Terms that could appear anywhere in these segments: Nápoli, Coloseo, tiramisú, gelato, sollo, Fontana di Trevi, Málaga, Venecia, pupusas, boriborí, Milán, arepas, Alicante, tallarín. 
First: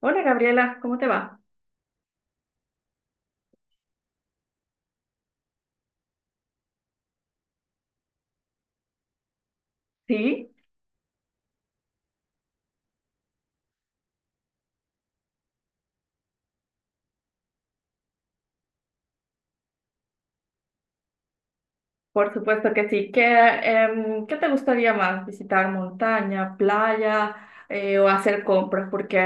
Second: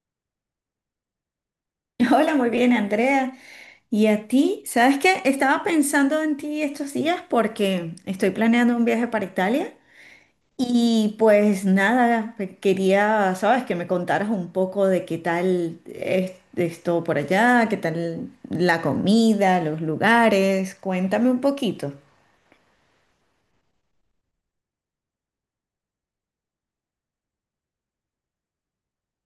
Hola Gabriela, ¿cómo te va? Hola, muy bien, Andrea. ¿Y a ti? ¿Sabes qué? Estaba pensando en ti estos días porque estoy planeando un viaje para Italia Sí, y pues nada, quería, sabes, que me contaras un poco de qué tal es esto por allá, qué tal la comida, los lugares. Cuéntame un poquito. por supuesto que sí. ¿Qué, qué te gustaría más? ¿Visitar montaña, playa o hacer compras? Porque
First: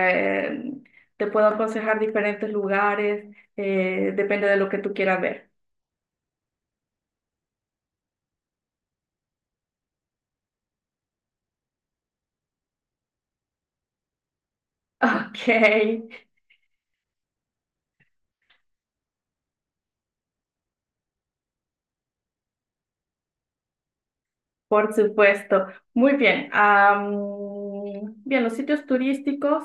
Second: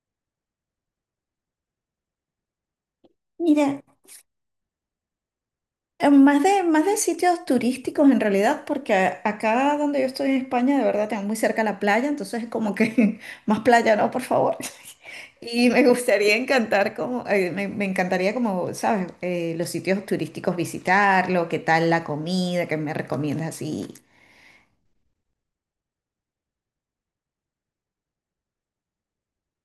em, te puedo aconsejar diferentes lugares, Mira. Depende de lo que tú quieras ver. Más de sitios turísticos en realidad, porque acá donde yo estoy en España, de verdad, tengo muy cerca la playa, entonces es como que más playa, no, por favor. Ok, Y me gustaría encantar como, me encantaría como, ¿sabes? Los sitios turísticos visitarlo, qué tal la comida, qué me recomiendas así. por supuesto. Muy bien. Bien, los sitios turísticos,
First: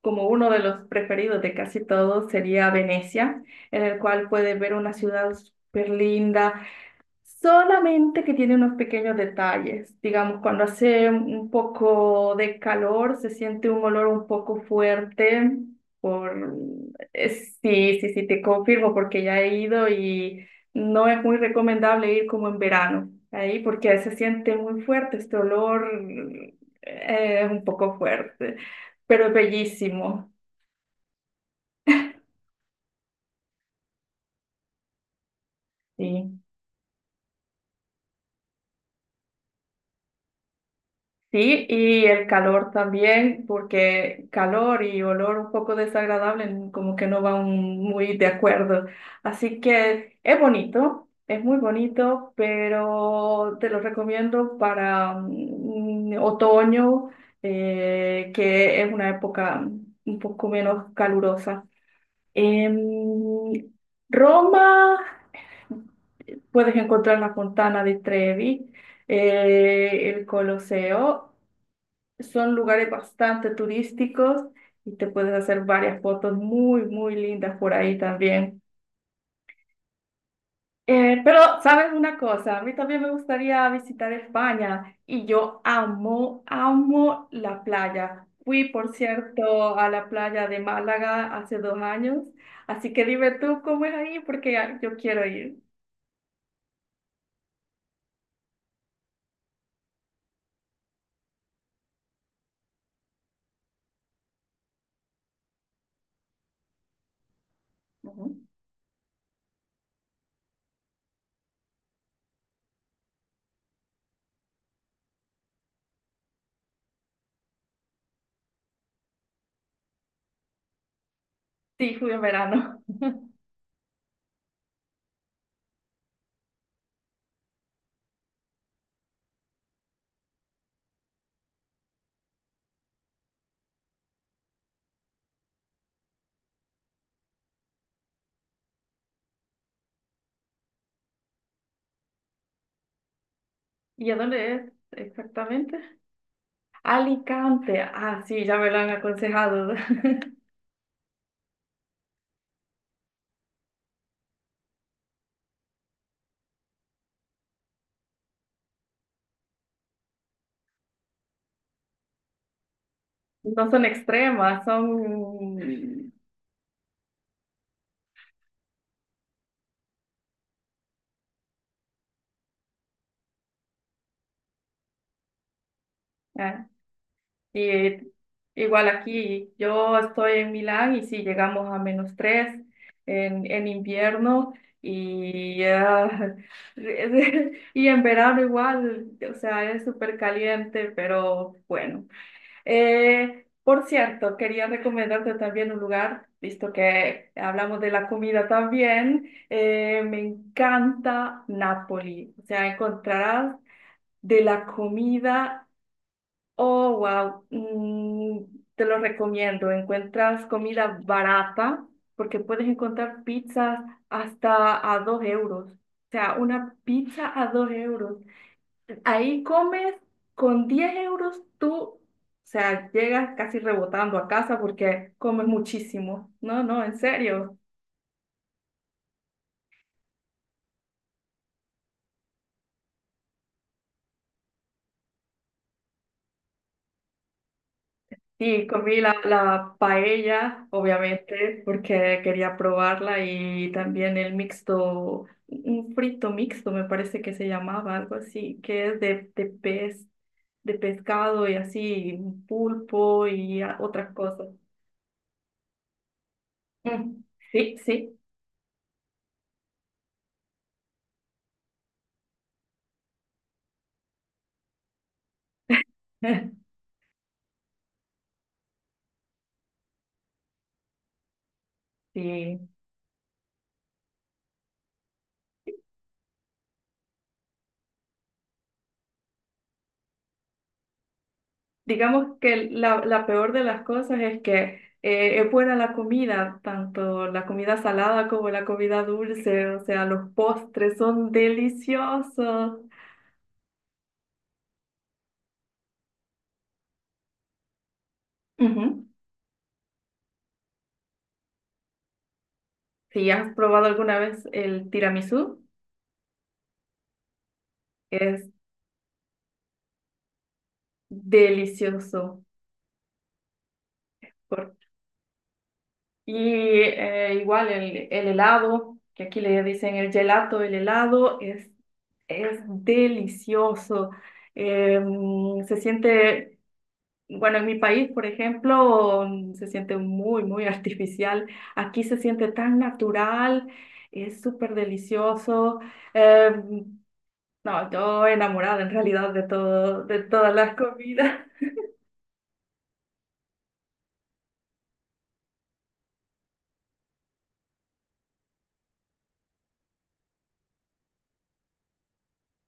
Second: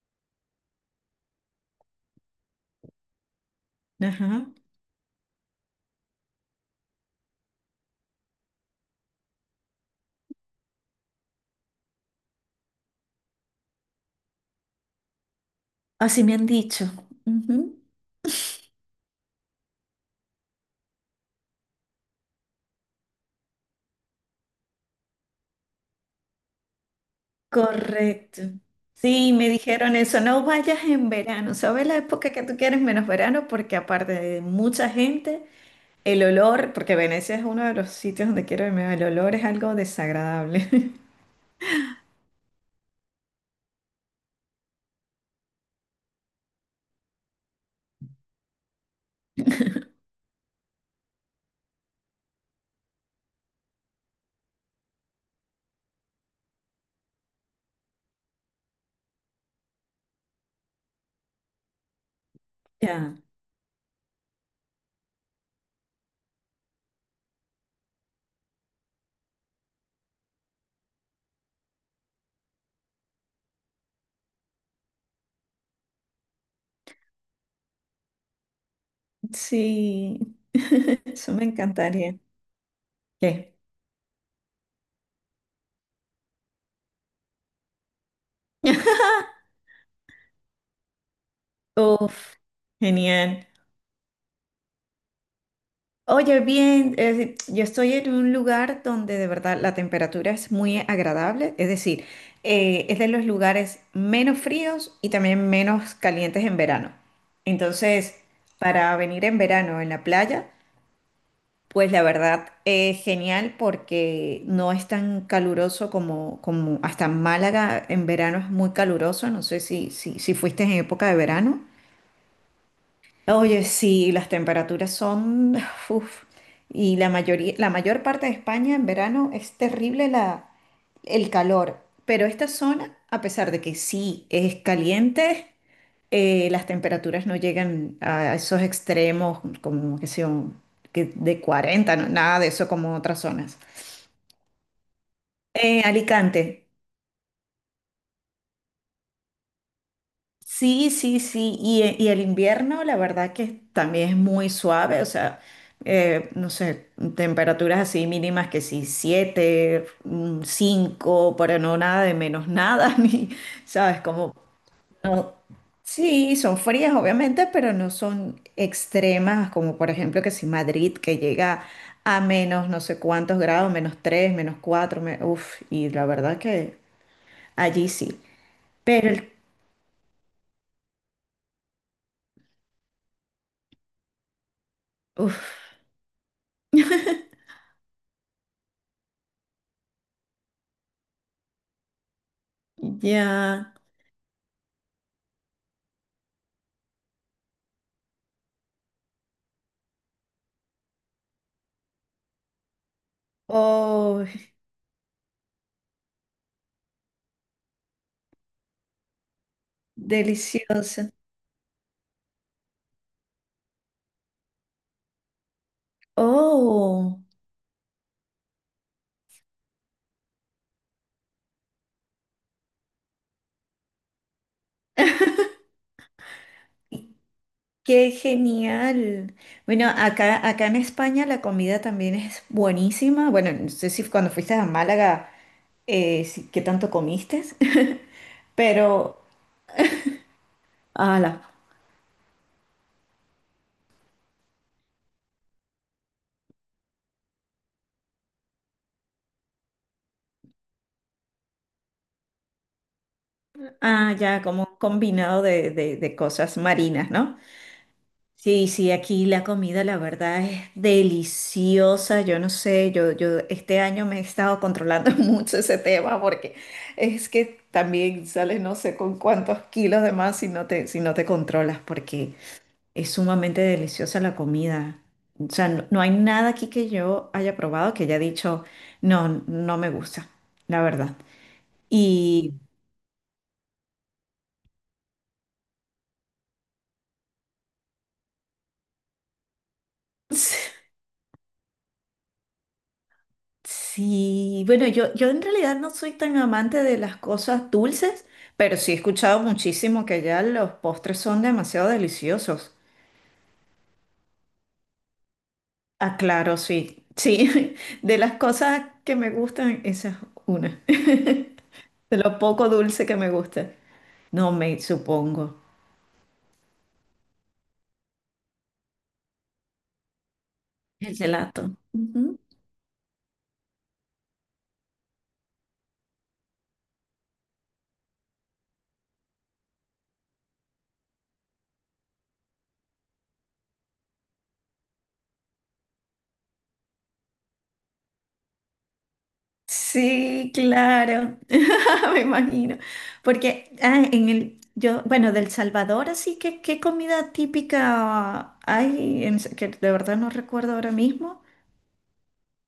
como uno de los preferidos de casi todos, sería Venecia, en el cual Ajá. puedes ver una ciudad súper linda. Solamente que tiene unos pequeños detalles. Digamos, cuando hace un poco de calor, se siente un olor un poco fuerte. Así me han Por... dicho. Ujú. Sí, sí, sí, te confirmo porque ya he ido y no es muy recomendable ir como en verano ahí porque se siente muy fuerte este olor, es un poco Correcto. fuerte, pero es Sí, me dijeron eso, bellísimo. no vayas en verano, ¿sabes la época que tú quieres menos verano? Porque aparte de mucha gente. El Sí. olor, porque Venecia es uno de los sitios donde quiero irme, el olor es algo desagradable. Sí, y el calor también, porque calor y olor un poco desagradable como que no van muy de acuerdo. Así que es bonito, es muy bonito, pero te lo recomiendo para otoño, que es una época un poco menos calurosa. Ya. En Roma puedes encontrar la Fontana di Trevi, el Coloseo. Son lugares bastante turísticos y te puedes hacer varias fotos muy, muy lindas por ahí también. Sí, eso me Pero, ¿sabes una encantaría. cosa? A mí también me ¿Qué? gustaría visitar España y yo amo, amo la playa. Fui, por cierto, a la playa de Málaga hace 2 años, Uf, así que dime genial. tú cómo es ahí porque yo quiero ir. Oye, bien, yo estoy en un lugar donde de verdad la temperatura es muy agradable, es decir, es de los lugares menos fríos y también menos calientes en verano. Entonces, Ujú. para venir en verano en la playa, pues la verdad, es genial porque no es tan caluroso como, como hasta Málaga en verano es muy caluroso. No sé si fuiste en época de verano. Sí, fui en verano. Oye, sí, las temperaturas son... uf, y la mayor parte de España en verano es terrible la, el calor. Pero esta zona, a pesar de que sí es caliente, las temperaturas no llegan a esos extremos, como que son que de 40 nada de eso como otras zonas. ¿Y a dónde es exactamente? Alicante, Alicante. Ah, sí, ya me lo han aconsejado. sí, sí, sí, y el invierno la verdad que también es muy suave, o sea, no sé, temperaturas así mínimas que sí, 7, 5 pero no nada de menos nada, ni, No son ¿sabes? Como extremas, no, son... sí, son frías obviamente, pero no son extremas como por ejemplo que si Madrid que llega a menos no sé cuántos grados, menos 3, menos 4, uff, y la verdad ah, que allí y sí. igual Pero, aquí, yo estoy en Milán y sí, llegamos a -3 en invierno y, uff, y en verano igual, o sea, es súper caliente, pero bueno. ya, Por cierto, quería recomendarte también un lugar, visto que hablamos de la comida también. Me encanta Nápoli. O sea, encontrarás. oh, De la comida, oh, wow, te lo recomiendo. Encuentras comida deliciosa. barata porque puedes encontrar pizzas hasta a 2 euros. O sea, una Oh, pizza a 2 euros. Ahí comes con 10 euros tú, o sea, llegas casi rebotando a casa porque comes muchísimo. No, no, en serio. qué genial. Bueno, acá en España la comida también es buenísima. Bueno, no sé si cuando fuiste a Málaga, ¿qué tanto comiste? Sí, comí Pero, la paella, ala, obviamente, porque quería probarla y también el mixto, un frito mixto, me parece que se llamaba, algo así, que es de pez, de pescado y así, un pulpo y otras ah, ya, cosas. como un combinado de, de cosas marinas, Mm, ¿no? Sí, sí, Sí, sí, aquí la comida, la verdad, es deliciosa. Yo no sé, yo este año me he estado controlando mucho ese tema porque es que también sales no sé con cuántos kilos de más si no te, si no te controlas, porque sí. es sumamente deliciosa la comida. O sea, no, no hay nada aquí que yo haya probado que haya dicho, no, no me gusta, la verdad. Digamos Y que la peor de las cosas es que es buena la comida, tanto la comida salada como la comida dulce, o sea, los postres son deliciosos. sí, bueno, yo en realidad no soy tan amante de las cosas dulces, pero sí he Ujú. escuchado muchísimo que ya los postres son demasiado deliciosos. Si has probado alguna vez el tiramisú, Ah, claro, sí. Sí, de las es cosas que me gustan, esa es una. De lo delicioso. poco dulce que me gusta. No Por- me supongo. Y igual el helado, que aquí le dicen el gelato, el El helado gelato. es delicioso. Se siente. Bueno, en mi país, por ejemplo, se siente muy, muy artificial. Aquí se siente tan natural, es súper delicioso. Eh, no, yo enamorada en realidad de todo, de Sí, todas las claro, comidas. me imagino. Porque ah, bueno, del Salvador, así que, ¿qué comida típica hay? Que de verdad no recuerdo ahora mismo.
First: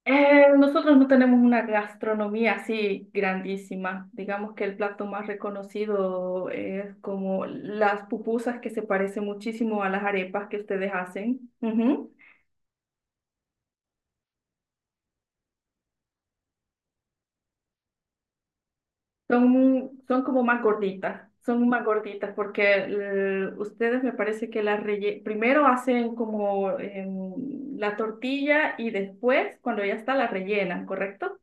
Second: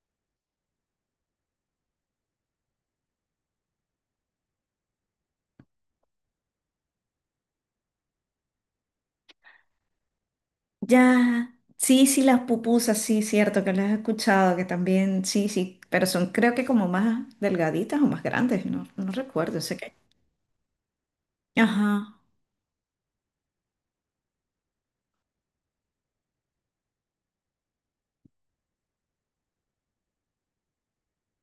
Nosotros no tenemos una gastronomía así grandísima. Digamos que el plato más reconocido es como las pupusas, que se parece muchísimo a las arepas que ustedes hacen. Ya, sí, Ujú. sí, las pupusas, sí, cierto, que las he escuchado, que también, sí, sí, pero son creo que como más delgaditas o más grandes, no, no recuerdo, sé Son, que. son como más gorditas, son más Ajá, gorditas porque ustedes me parece que las primero hacen como la tortilla y después cuando ya está la rellenan, ¿correcto?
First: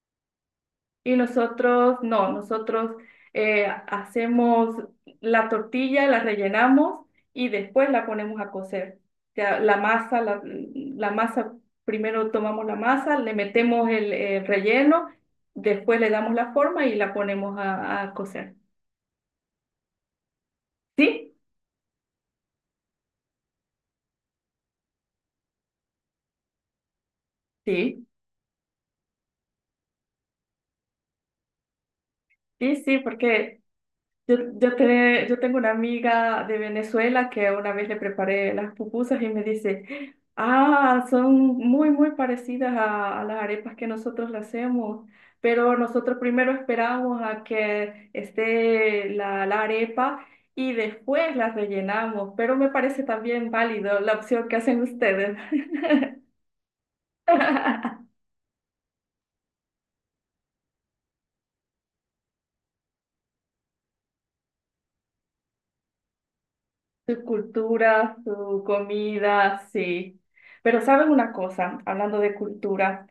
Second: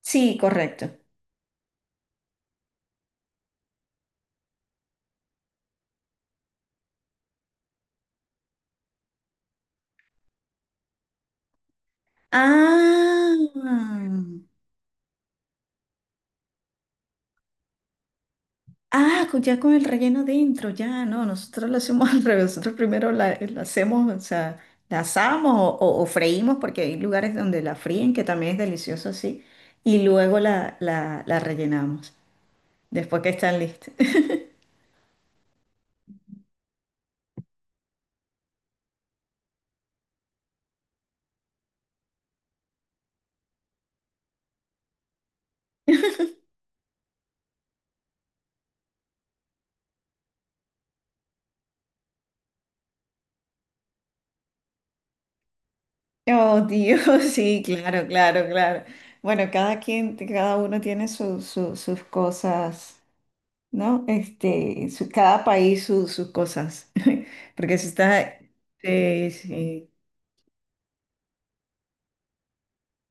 sí, correcto. Y nosotros no, nosotros hacemos la tortilla, la rellenamos y después la ponemos a cocer. O sea, la masa, la masa, primero tomamos la masa, le metemos Ah. El relleno, después le damos la forma y la ponemos a cocer. Ah, ya con el relleno dentro, ya, no, Sí, nosotros lo hacemos al revés, nosotros primero la hacemos, o sea, la asamos o freímos, porque hay lugares donde la sí, fríen, que también es delicioso así, y luego la rellenamos, sí, sí, después que están porque listas. Yo tengo una amiga de Venezuela que una vez le preparé las pupusas y me dice, ah, son muy, muy parecidas a las arepas que nosotros las hacemos, pero nosotros primero esperamos a que esté la arepa y después las rellenamos, pero me parece también válido la opción que hacen ustedes. Oh, Dios, sí, claro, claro, claro. Bueno, cada quien, cada uno tiene sus cosas, ¿no? Este, cada país sus cosas, Su porque si cultura, está... su Sí, comida, sí. sí. Pero ¿saben una cosa? Hablando de cultura,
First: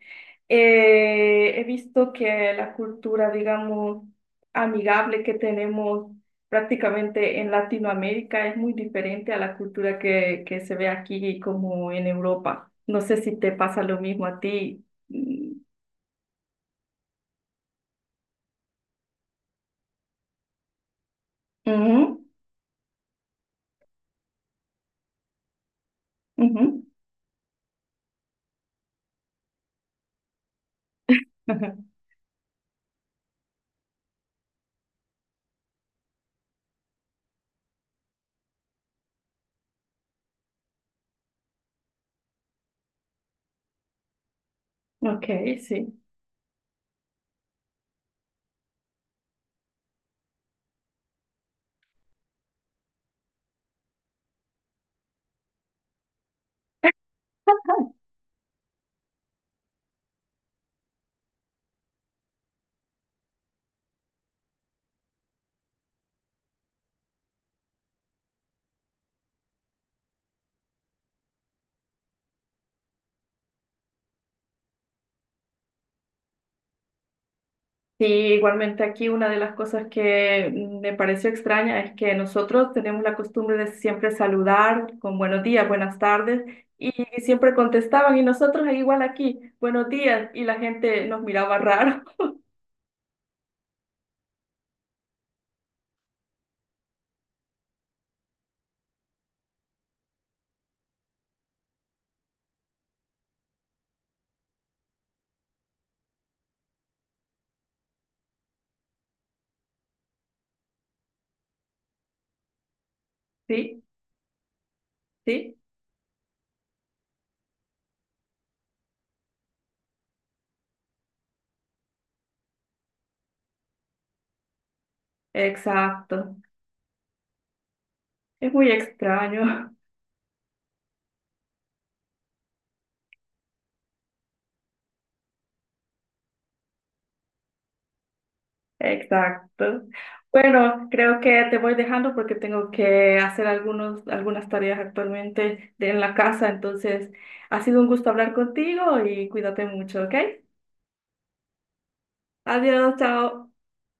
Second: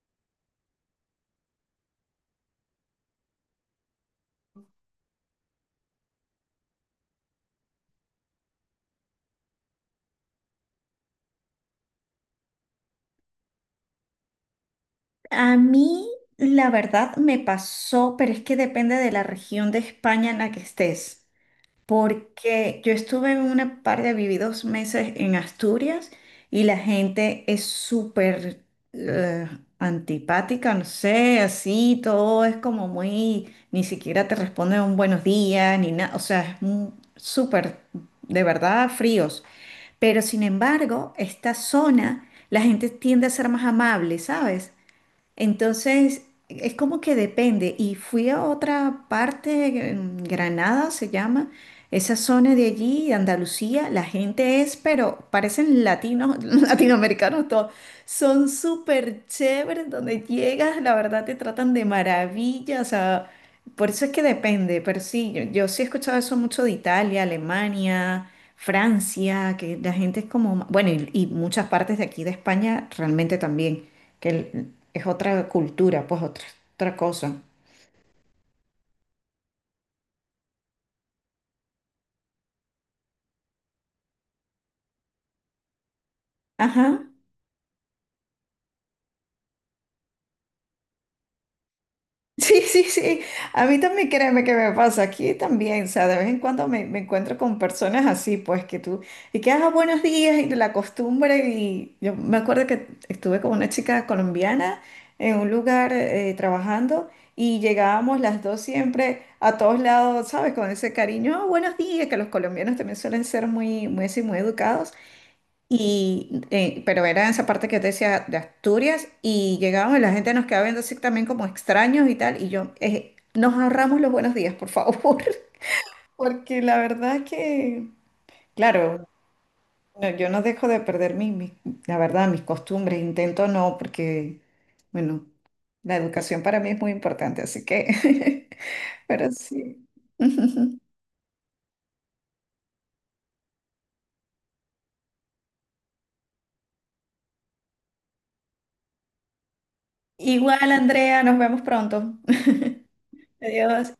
he visto que la cultura, digamos, amigable que tenemos prácticamente en Latinoamérica es muy diferente a la cultura que se ve aquí como en Europa. No sé si te pasa lo mismo a ti. A mí, la verdad, me pasó, pero es que depende de la región de España en la que estés, ujú, porque yo estuve en una parte, viví dos meses en Asturias y la ujú. gente es súper eh, antipática, no sé, así, todo es como muy, ni siquiera te responden un buenos días, ni nada, o sea, súper, de verdad, fríos. Pero sin embargo, esta zona, la gente tiende a ser más amable, ¿sabes? Ok, sí. Entonces, es como que depende. Y fui a otra parte, en Granada se llama, esa zona de allí, de Andalucía, la gente es, pero parecen latinos, latinoamericanos todos. Son súper chéveres, donde llegas, la verdad te tratan de maravilla, o sea, por eso es que depende, pero sí, yo sí he escuchado eso mucho de Italia, Alemania. Francia, que la gente es como, bueno, y muchas partes de aquí de España realmente también es otra cultura, pues otra, otra cosa. Sí, igualmente aquí una de las cosas que me pareció extraña es que nosotros tenemos la costumbre de siempre saludar con buenos días, buenas tardes y, Ajá. siempre contestaban y nosotros igual aquí, buenos días, y la gente nos miraba raro. Sí, sí, sí. A mí también créeme que me pasa aquí también. O sea, de vez en cuando me encuentro con personas así, pues que tú, y que hagas buenos días y la costumbre. Y yo me acuerdo que estuve con una chica colombiana en un lugar trabajando y llegábamos las dos siempre a todos lados, ¿sabes? Con ese cariño, "Ah, buenos días, que los colombianos también suelen ser Sí, muy, muy así, muy educados. sí, Y, pero era esa parte que te decía de Asturias y llegábamos y la gente nos quedaba viendo así también como extraños y tal. Y yo, nos ahorramos los buenos días, por favor. exacto. Porque la verdad es que, Es muy claro, extraño. no, yo no dejo de perder la verdad, mis costumbres. Intento no, porque, bueno, la educación para mí es muy importante, así que, pero Exacto. sí. Bueno, creo que te voy dejando porque tengo que hacer algunas tareas actualmente en la casa, entonces ha sido un gusto hablar contigo y cuídate mucho, ¿ok? Igual, Andrea, nos vemos pronto. Adiós, chao. Adiós.